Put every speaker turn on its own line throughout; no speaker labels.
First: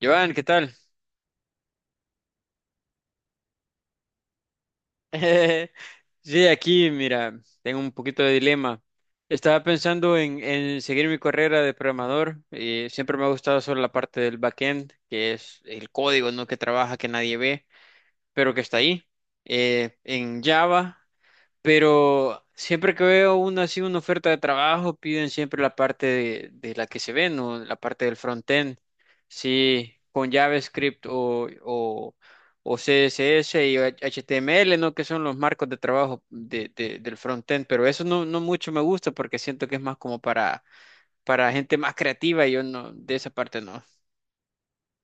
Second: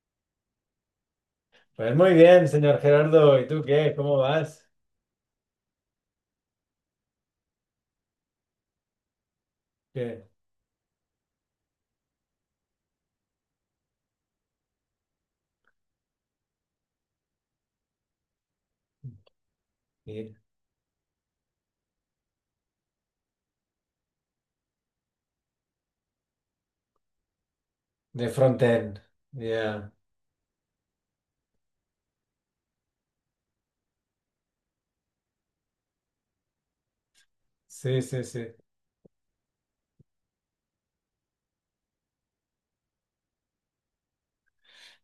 Joan, ¿qué tal?
Pues muy bien, señor Gerardo. ¿Y tú qué? ¿Cómo vas?
Sí, aquí, mira, tengo un poquito de dilema. Estaba pensando
¿Qué?
en seguir mi carrera de programador. Y siempre me ha gustado solo la parte del backend, que es el código, ¿no? Que trabaja, que nadie ve, pero que está ahí. Eh,
Y-
en Java. Pero siempre que veo una así, una oferta de trabajo, piden siempre la parte de la que se ve, ¿no? La parte del
De
frontend.
frontend. Ya.
Sí, con JavaScript o CSS y HTML, ¿no? Que son los marcos de trabajo del frontend. Pero
Sí,
eso no,
sí,
no
sí.
mucho me gusta porque siento que es más como para gente más creativa y yo no, de esa parte no.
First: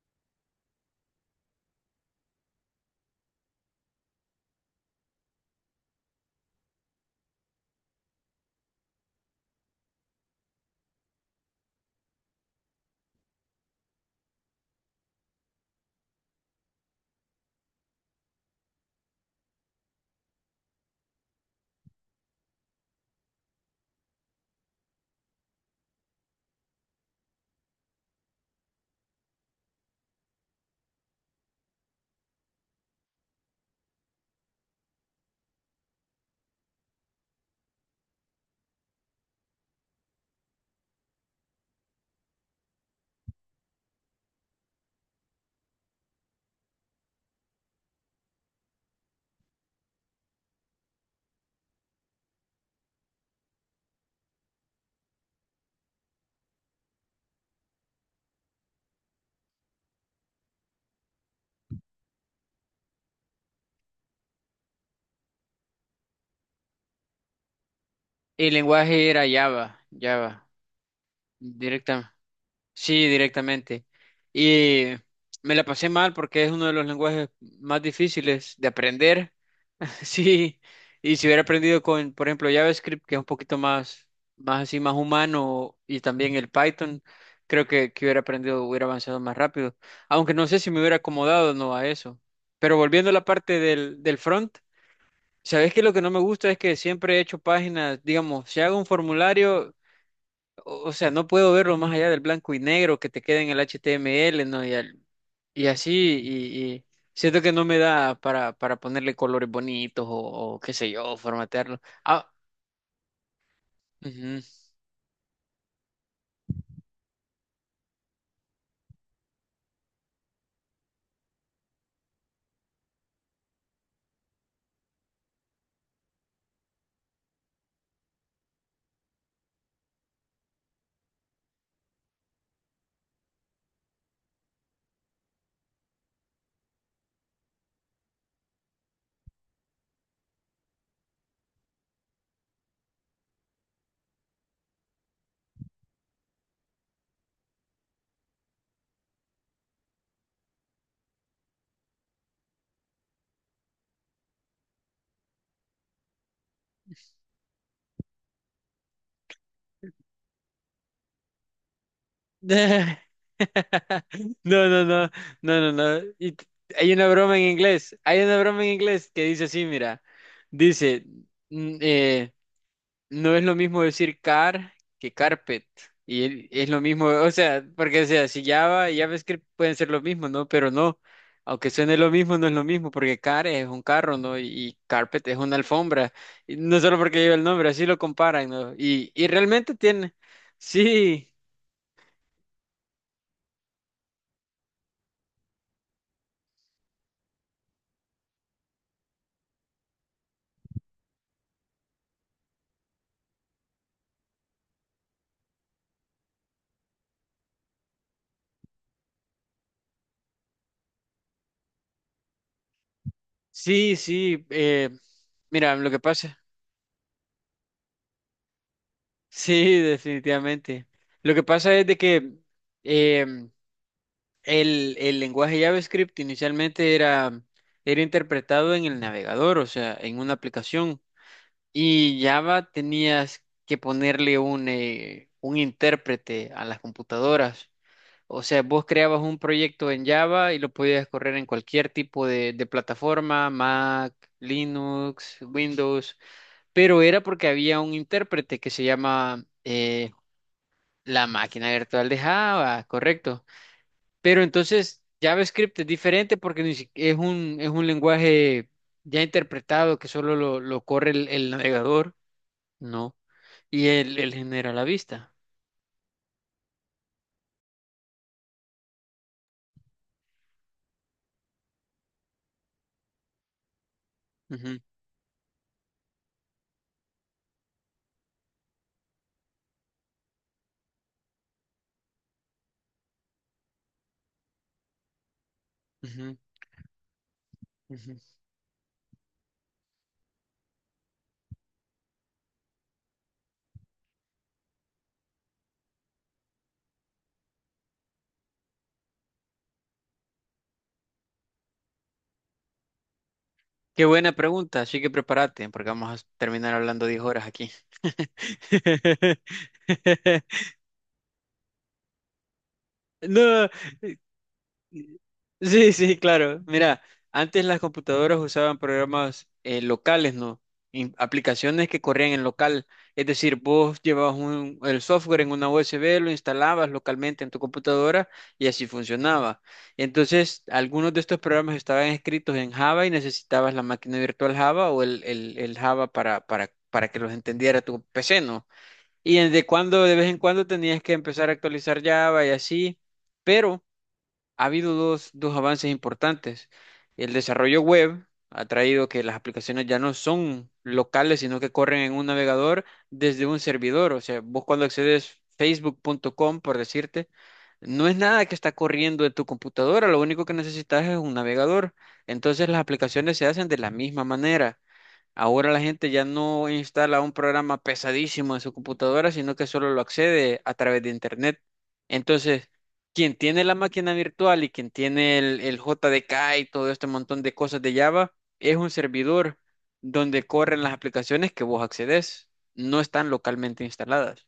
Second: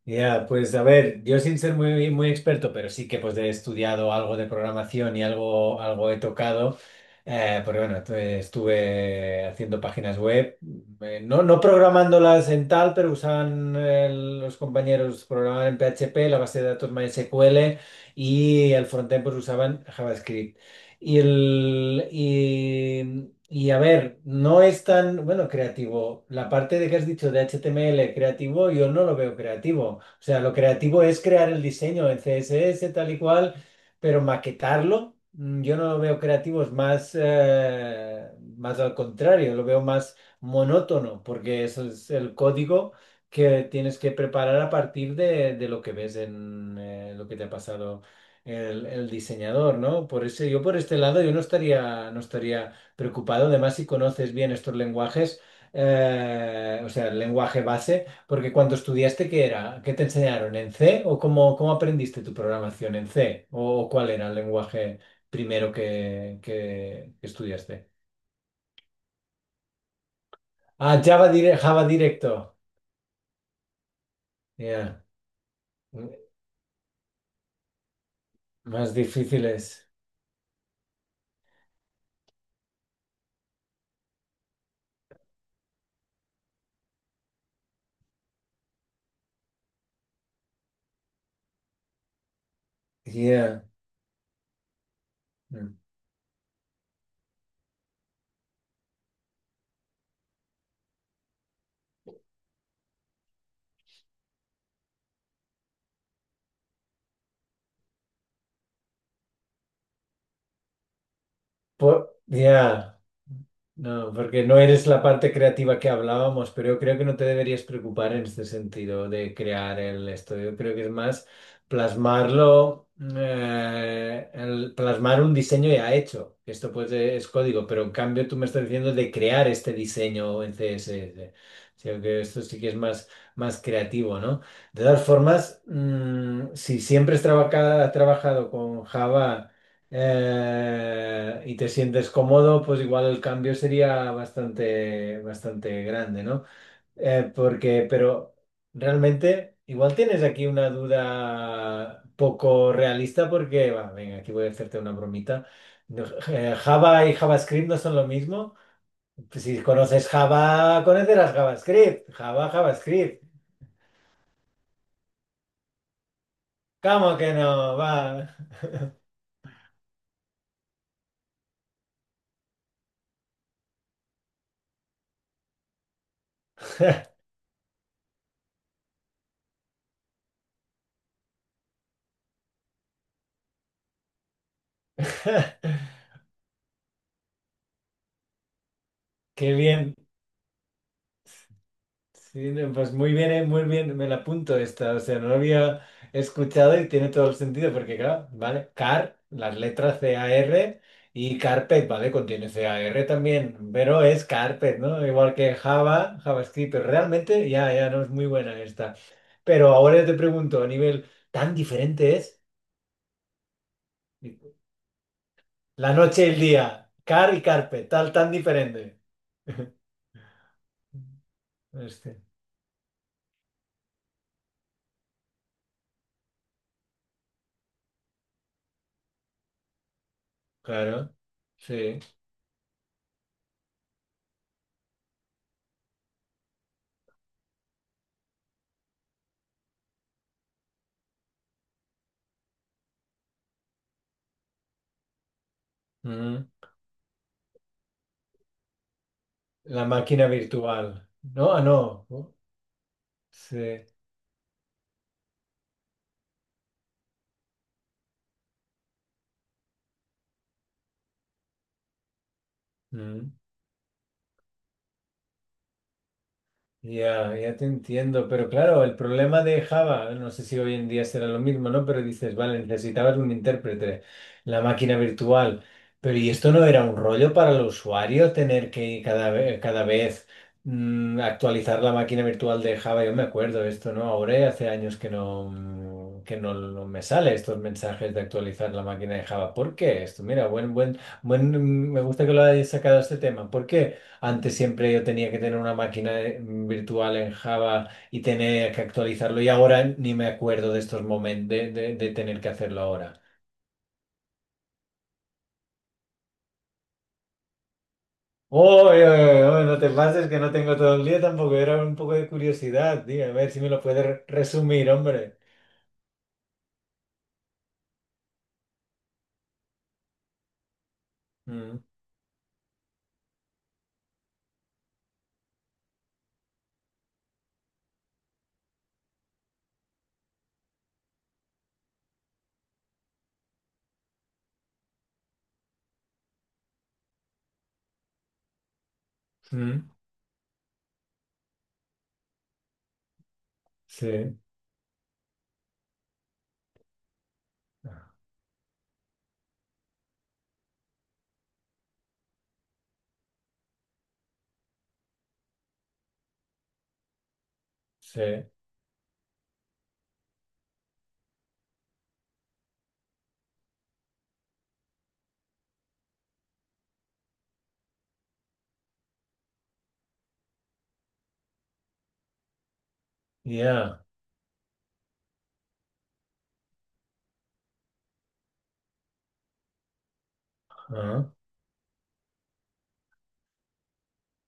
Ya, pues a ver, yo sin ser muy, muy experto, pero sí que pues he estudiado algo de programación y algo, algo he tocado. Porque bueno, estuve haciendo páginas web, no, no programándolas en tal, pero usaban los compañeros programaban en PHP, la base de datos MySQL y el frontend pues usaban JavaScript. Y a ver, no es tan, bueno, creativo. La parte de que has dicho de HTML creativo, yo no lo veo creativo. O sea, lo creativo es crear el diseño en CSS tal y cual, pero maquetarlo, yo no lo veo creativo, es más, más al contrario, lo veo más monótono, porque eso es el código que tienes que preparar a partir de lo que ves en lo que te ha pasado el diseñador, ¿no? Por ese, yo por este lado yo no estaría preocupado. Además, si conoces bien estos lenguajes, o sea, el lenguaje base, porque cuando estudiaste, ¿qué era? ¿Qué te enseñaron? ¿En C? ¿O cómo aprendiste tu programación en C? ¿O cuál era el lenguaje primero que estudiaste?
El lenguaje era Java,
Ah, Java, Java
directa.
directo.
Sí, directamente. Y
Ya.
me la pasé mal porque es uno de los lenguajes más difíciles de
Más
aprender.
difíciles.
Sí, y si hubiera aprendido con, por ejemplo, JavaScript, que es un poquito más así, más humano, y también el Python, creo que hubiera aprendido, hubiera avanzado más rápido. Aunque no sé si me hubiera acomodado o no a eso. Pero volviendo a la parte
Ya.
del front, ¿sabes? Que Lo que no me gusta es que siempre he hecho páginas, digamos, si hago un formulario. O sea, no puedo verlo más allá del blanco y negro que te queda en el HTML, ¿no? Y siento que no me da para ponerle colores bonitos o qué sé yo, formatearlo. Ah,
Ya, no,
ujú.
porque no eres la parte creativa que hablábamos, pero yo creo que no te deberías preocupar en este sentido de crear el estudio. Yo creo que es más plasmarlo, plasmar un diseño ya hecho. Esto pues es código, pero en cambio tú me estás diciendo de crear este diseño en CSS. O sea, que esto sí que es más, más creativo, ¿no? De todas formas, si siempre has trabajado con Java y te sientes cómodo, pues igual el cambio sería bastante, bastante grande, ¿no? Porque pero realmente, igual tienes aquí una duda poco realista porque, va, venga, aquí voy a hacerte una bromita. No, Java y JavaScript no son lo mismo. Pues si conoces Java, conocerás JavaScript. Java, JavaScript.
No, no, no, no, no. Hay una
¿Cómo que
broma en
no?
inglés, hay
Va.
una broma en inglés que dice así, mira, dice, mm, eh, no es lo mismo decir car que carpet. Es lo mismo, o sea, si Java y JavaScript pueden ser lo mismo, ¿no? Pero no, aunque suene lo mismo, no es lo mismo, porque car es un carro, ¿no? Y carpet es una alfombra. Y no solo porque lleva el nombre, así lo comparan, ¿no? Y
Qué
realmente
bien.
tiene, sí,
Sí, no, pues muy bien, me la apunto esta, o sea, no lo había escuchado y tiene todo el sentido, porque claro, ¿vale? Car, las letras car y carpet, ¿vale? Contiene car también, pero es carpet, ¿no? Igual que Java, JavaScript, pero realmente ya, ya no es muy buena esta. Pero ahora yo te pregunto, a nivel tan diferente es
sí. Mira, lo
la
que
noche y
pasa,
el día, car y carpet, tal, tan diferente.
sí, definitivamente. Lo que pasa es de
Este,
que... em, el lenguaje JavaScript inicialmente era interpretado en el navegador, o sea, en una aplicación.
claro, sí.
Y Java tenías que ponerle un intérprete a las computadoras. O sea, vos creabas un proyecto en Java y lo podías correr en cualquier tipo de plataforma, Mac, Linux, Windows,
Mm.
pero era porque había un intérprete que se llama
La máquina virtual.
la
No, ah,
máquina
no.
virtual de
¿No?
Java, correcto.
Sí.
Pero entonces JavaScript es diferente porque ni si- es un lenguaje ya interpretado que solo lo corre el navegador, ¿no?
Mm.
Y él genera la vista.
Ya, ya te entiendo, pero claro, el problema de Java, no sé si hoy en día será lo mismo, ¿no? Pero dices, vale, necesitabas un intérprete, la
Ujú,
máquina virtual, pero ¿y esto no era un rollo para el usuario tener que cada vez actualizar la máquina virtual de Java? Yo me acuerdo esto, ¿no? Ahora ya hace años que no,
ujú,
no me sale estos mensajes de
ujú.
actualizar la máquina de Java. ¿Por qué esto? Mira, me gusta que lo hayas sacado este tema. ¿Por qué? Antes siempre yo tenía que tener una máquina virtual en Java y tenía que actualizarlo y ahora ni me acuerdo de estos momentos de tener que hacerlo ahora.
Qué buena pregunta, así que prepárate porque vamos a terminar hablando 10 horas aquí.
Oye, oye, oye, no te pases que no tengo todo el día tampoco, era un poco de curiosidad, tío, a ver si
No,
me lo puedes resumir, hombre.
Sí, sí, claro. Mira, antes las computadoras usaban programas locales, ¿no?
Mm,
Aplicaciones que corrían en local. Es decir, vos llevabas el software en una USB, lo instalabas localmente en tu computadora y así funcionaba. Entonces, algunos de estos programas estaban escritos en Java y necesitabas la máquina virtual Java o el Java para que los entendiera tu PC, ¿no? Y desde
mm,
cuando, de vez en cuando tenías que empezar a actualizar Java y así, pero
sí,
ha habido dos avances importantes. El desarrollo web ha traído que las aplicaciones ya no son locales, sino que corren en un navegador desde un servidor. O sea, vos cuando accedes facebook.com, por decirte, no es
sí,
nada que está corriendo en tu computadora, lo único que necesitas es un navegador. Entonces las aplicaciones se hacen de la misma manera. Ahora la gente ya no instala un programa pesadísimo en su computadora, sino que solo lo accede a través de Internet. Entonces, quien tiene la
ya.
máquina virtual y quien tiene el JDK y todo este montón de cosas de Java, es un servidor donde corren las
Ah.
aplicaciones que vos accedes. No están localmente instaladas.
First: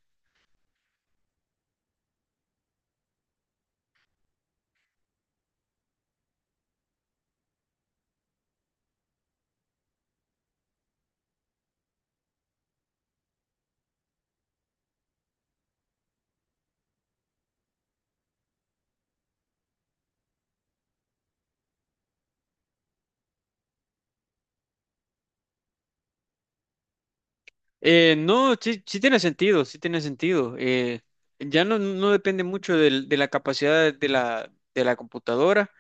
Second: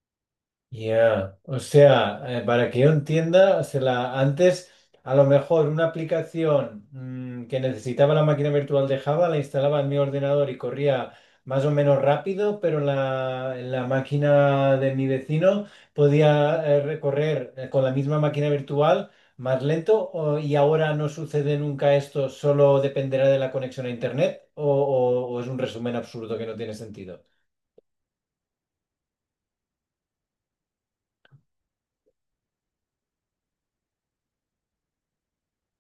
Ya, o sea, para que yo entienda, antes a lo mejor una aplicación que necesitaba la máquina virtual de Java la instalaba en mi ordenador y corría más o menos rápido, pero en la máquina de mi vecino podía recorrer con la misma máquina virtual más lento y ahora no sucede nunca esto, solo dependerá de la conexión a Internet o es un resumen absurdo que no tiene sentido.
No, sí, sí tiene sentido, sí tiene sentido. Ya no, no depende mucho de la capacidad de la computadora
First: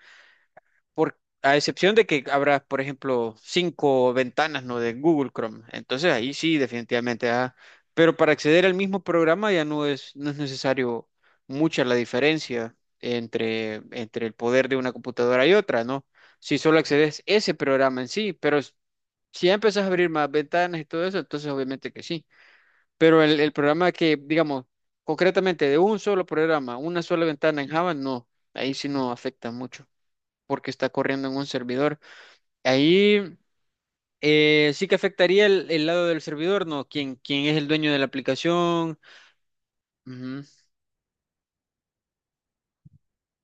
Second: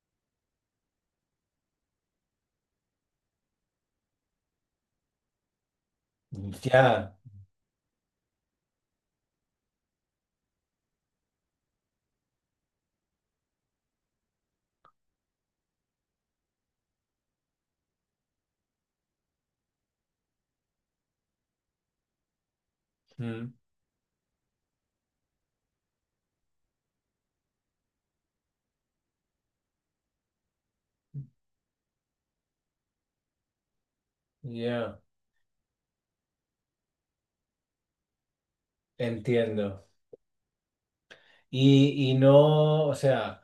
por, a excepción de que habrá, por ejemplo, cinco ventanas, ¿no? De Google Chrome. Entonces ahí sí,
Ya,
definitivamente. Ah, pero para acceder al mismo programa ya no es necesario mucha la diferencia entre el poder de una computadora y otra, ¿no? Si solo accedes ese programa en sí, pero si ya empezás a abrir más ventanas y todo eso, entonces obviamente que sí. Pero el
mm,
programa que, digamos, concretamente de un solo programa, una sola ventana en Java, no, ahí sí no afecta mucho porque está corriendo en un servidor. Ahí sí que
ya.
afectaría el lado del servidor, ¿no? ¿Quién es el dueño de la aplicación?
Entiendo.
Ujú.
Y no, o sea,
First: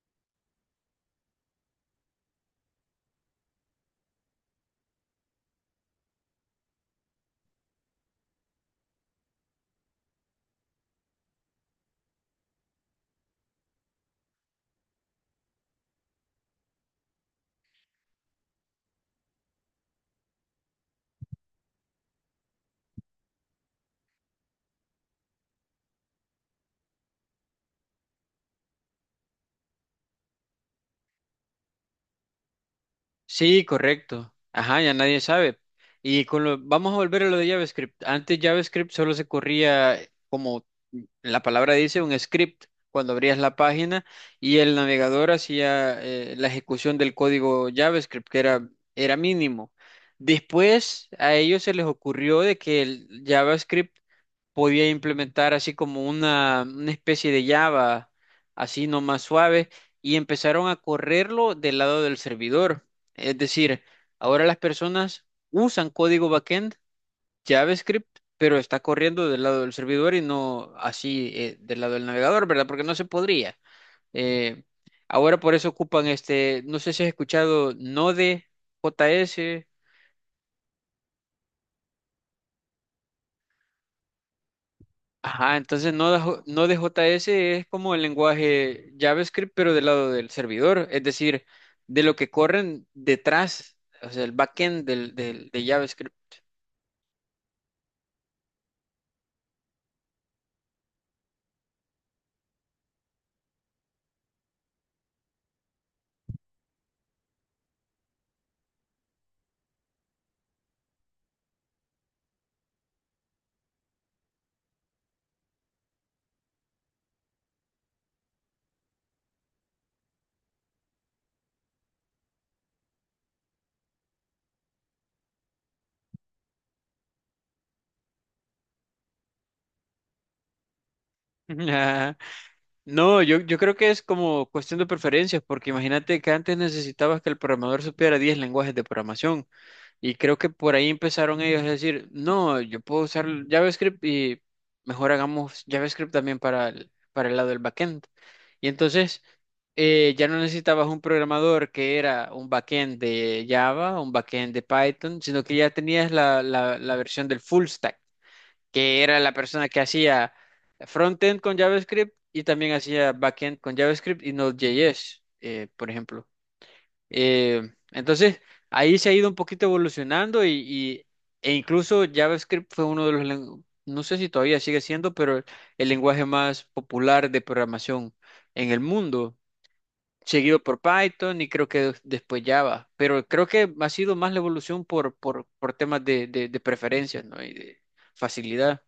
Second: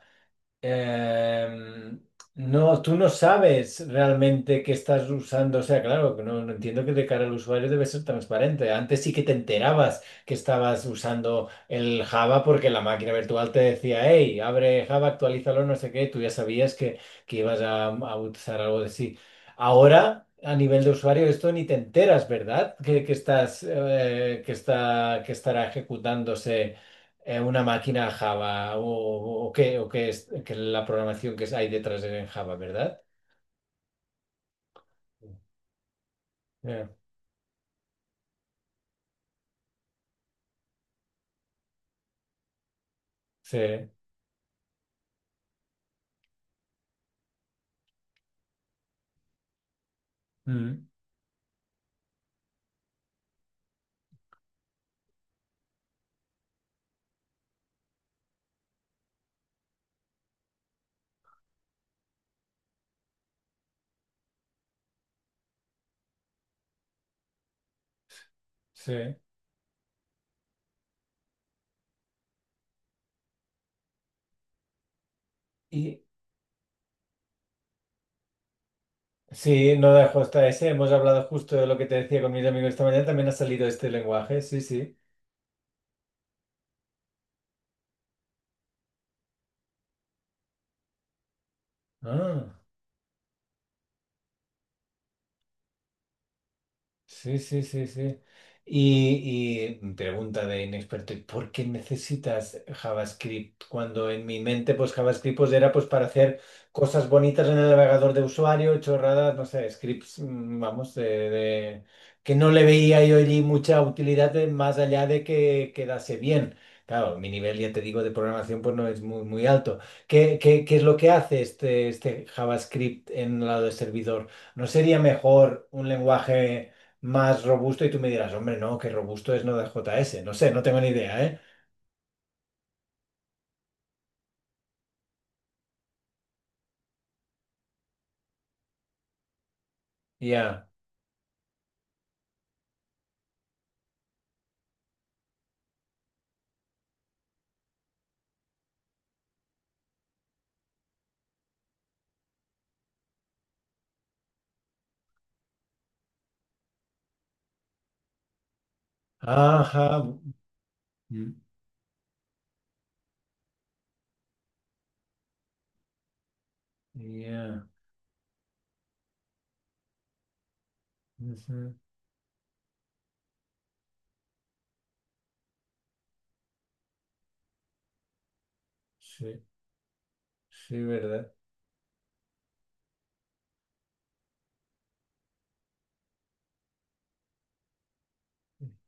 em, no, tú no sabes realmente qué estás usando. O sea, claro, que no, no entiendo que de cara al usuario debe ser transparente. Antes sí que te enterabas que estabas usando el Java porque la máquina virtual te decía, hey, abre Java, actualízalo, no sé qué. Tú ya sabías que ibas a usar algo de sí. Ahora, a nivel de usuario, esto ni te enteras, ¿verdad? Que estás, que está, que estará ejecutándose una máquina Java o qué es la programación que hay detrás de en Java, ¿verdad?
Sí, correcto. Ajá, ya nadie sabe. Y con lo,
Ya,
vamos a volver a lo de JavaScript. Antes JavaScript solo se corría, como la palabra dice, un script cuando abrías la
sí,
página y el navegador hacía la ejecución del código JavaScript, que era mínimo.
mm,
Después a ellos se les ocurrió de que el JavaScript podía implementar así como una especie de Java, así nomás suave, y empezaron a correrlo del lado del servidor. Es decir, ahora las personas usan código backend, JavaScript, pero está
sí.
corriendo del lado del servidor y no así del lado del navegador, ¿verdad? Porque no se podría. Eh, Ahora por eso
Y
ocupan este, no sé si has escuchado Node.js.
sí, no de hasta ese. Hemos hablado justo de lo que te decía con mis amigos esta mañana. También ha salido este lenguaje. Sí, sí.
Ajá, entonces no de, J- no Node.js, Node.js es como el lenguaje JavaScript, pero del lado del servidor, es decir, de lo que
Ah.
corren detrás, o sea, el backend de JavaScript.
Sí, sí, sí, sí. Y pregunta de inexperto, ¿y por qué necesitas JavaScript? Cuando en mi mente, pues JavaScript pues, era pues para hacer cosas bonitas en el navegador de usuario, chorradas, no sé, scripts, vamos, de- que no le veía yo allí mucha utilidad más allá de que quedase bien. Claro, mi nivel, ya te digo, de programación pues no es muy, muy alto. ¿Qué es lo que hace este JavaScript en el lado del servidor? ¿No sería mejor un lenguaje más robusto y tú me dirás, hombre, no, que robusto es no de JS? No sé, no tengo ni idea, ¿eh?
Ajá. No, yo creo que es como cuestión de preferencias, porque imagínate que antes necesitabas que el programador supiera 10 lenguajes de programación. Y creo que
Ya.
por ahí empezaron ellos a decir, no, yo puedo usar JavaScript y mejor hagamos JavaScript también para el lado del backend. Y entonces ya no necesitabas un programador que era un backend de Java, un backend de Python, sino que ya tenías la versión del full stack, que era la persona que
Ajá.
hacía
Mm,
frontend con JavaScript y también hacía backend con JavaScript y Node.js, por ejemplo. Eh,
ya.
entonces, ahí se ha ido un poquito evolucionando e
Ujú.
incluso JavaScript fue uno de los no sé si todavía sigue siendo, pero el lenguaje más popular de programación en el mundo,
Sí,
seguido por
sí, ¿verdad?
Python y creo que después Java, pero creo que ha sido más la evolución por, por temas de preferencias, ¿no? Y de facilidad.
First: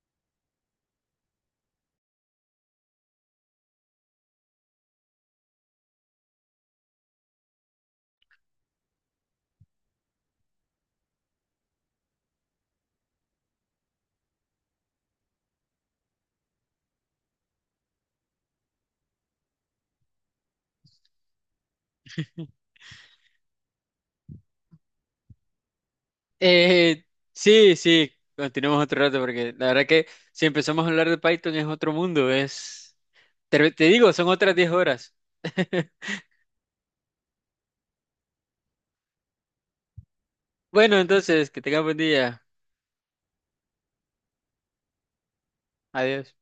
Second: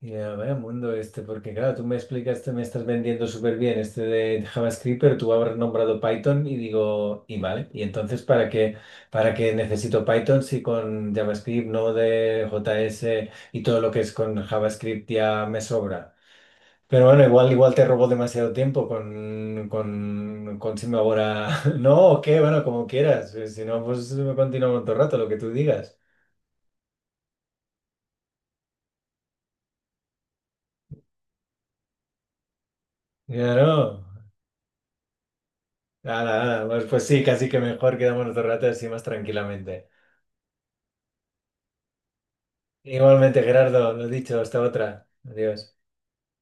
Ya, vaya mundo este, porque claro, tú me explicas, te me estás vendiendo súper bien este de JavaScript, pero tú habrás nombrado Python y digo, y vale, y entonces ¿para qué, necesito Python si con JavaScript, Node, JS y todo lo que es con JavaScript ya me sobra? Pero bueno, igual te robó demasiado tiempo con, Simba ahora. No, o qué, bueno, como quieras. Si no, pues continuamos otro rato, lo que tú digas.
Eh, sí, sí, continuemos otro rato porque la verdad que si empezamos a hablar de Python es otro mundo, es...
Ya
Te,
no.
te digo, son otras 10 horas.
Nada, nada. Pues sí, casi que mejor quedamos otro rato así más tranquilamente.
Bueno, entonces, que tengas buen día.
Igualmente, Gerardo, lo dicho, hasta otra. Adiós.
Adiós.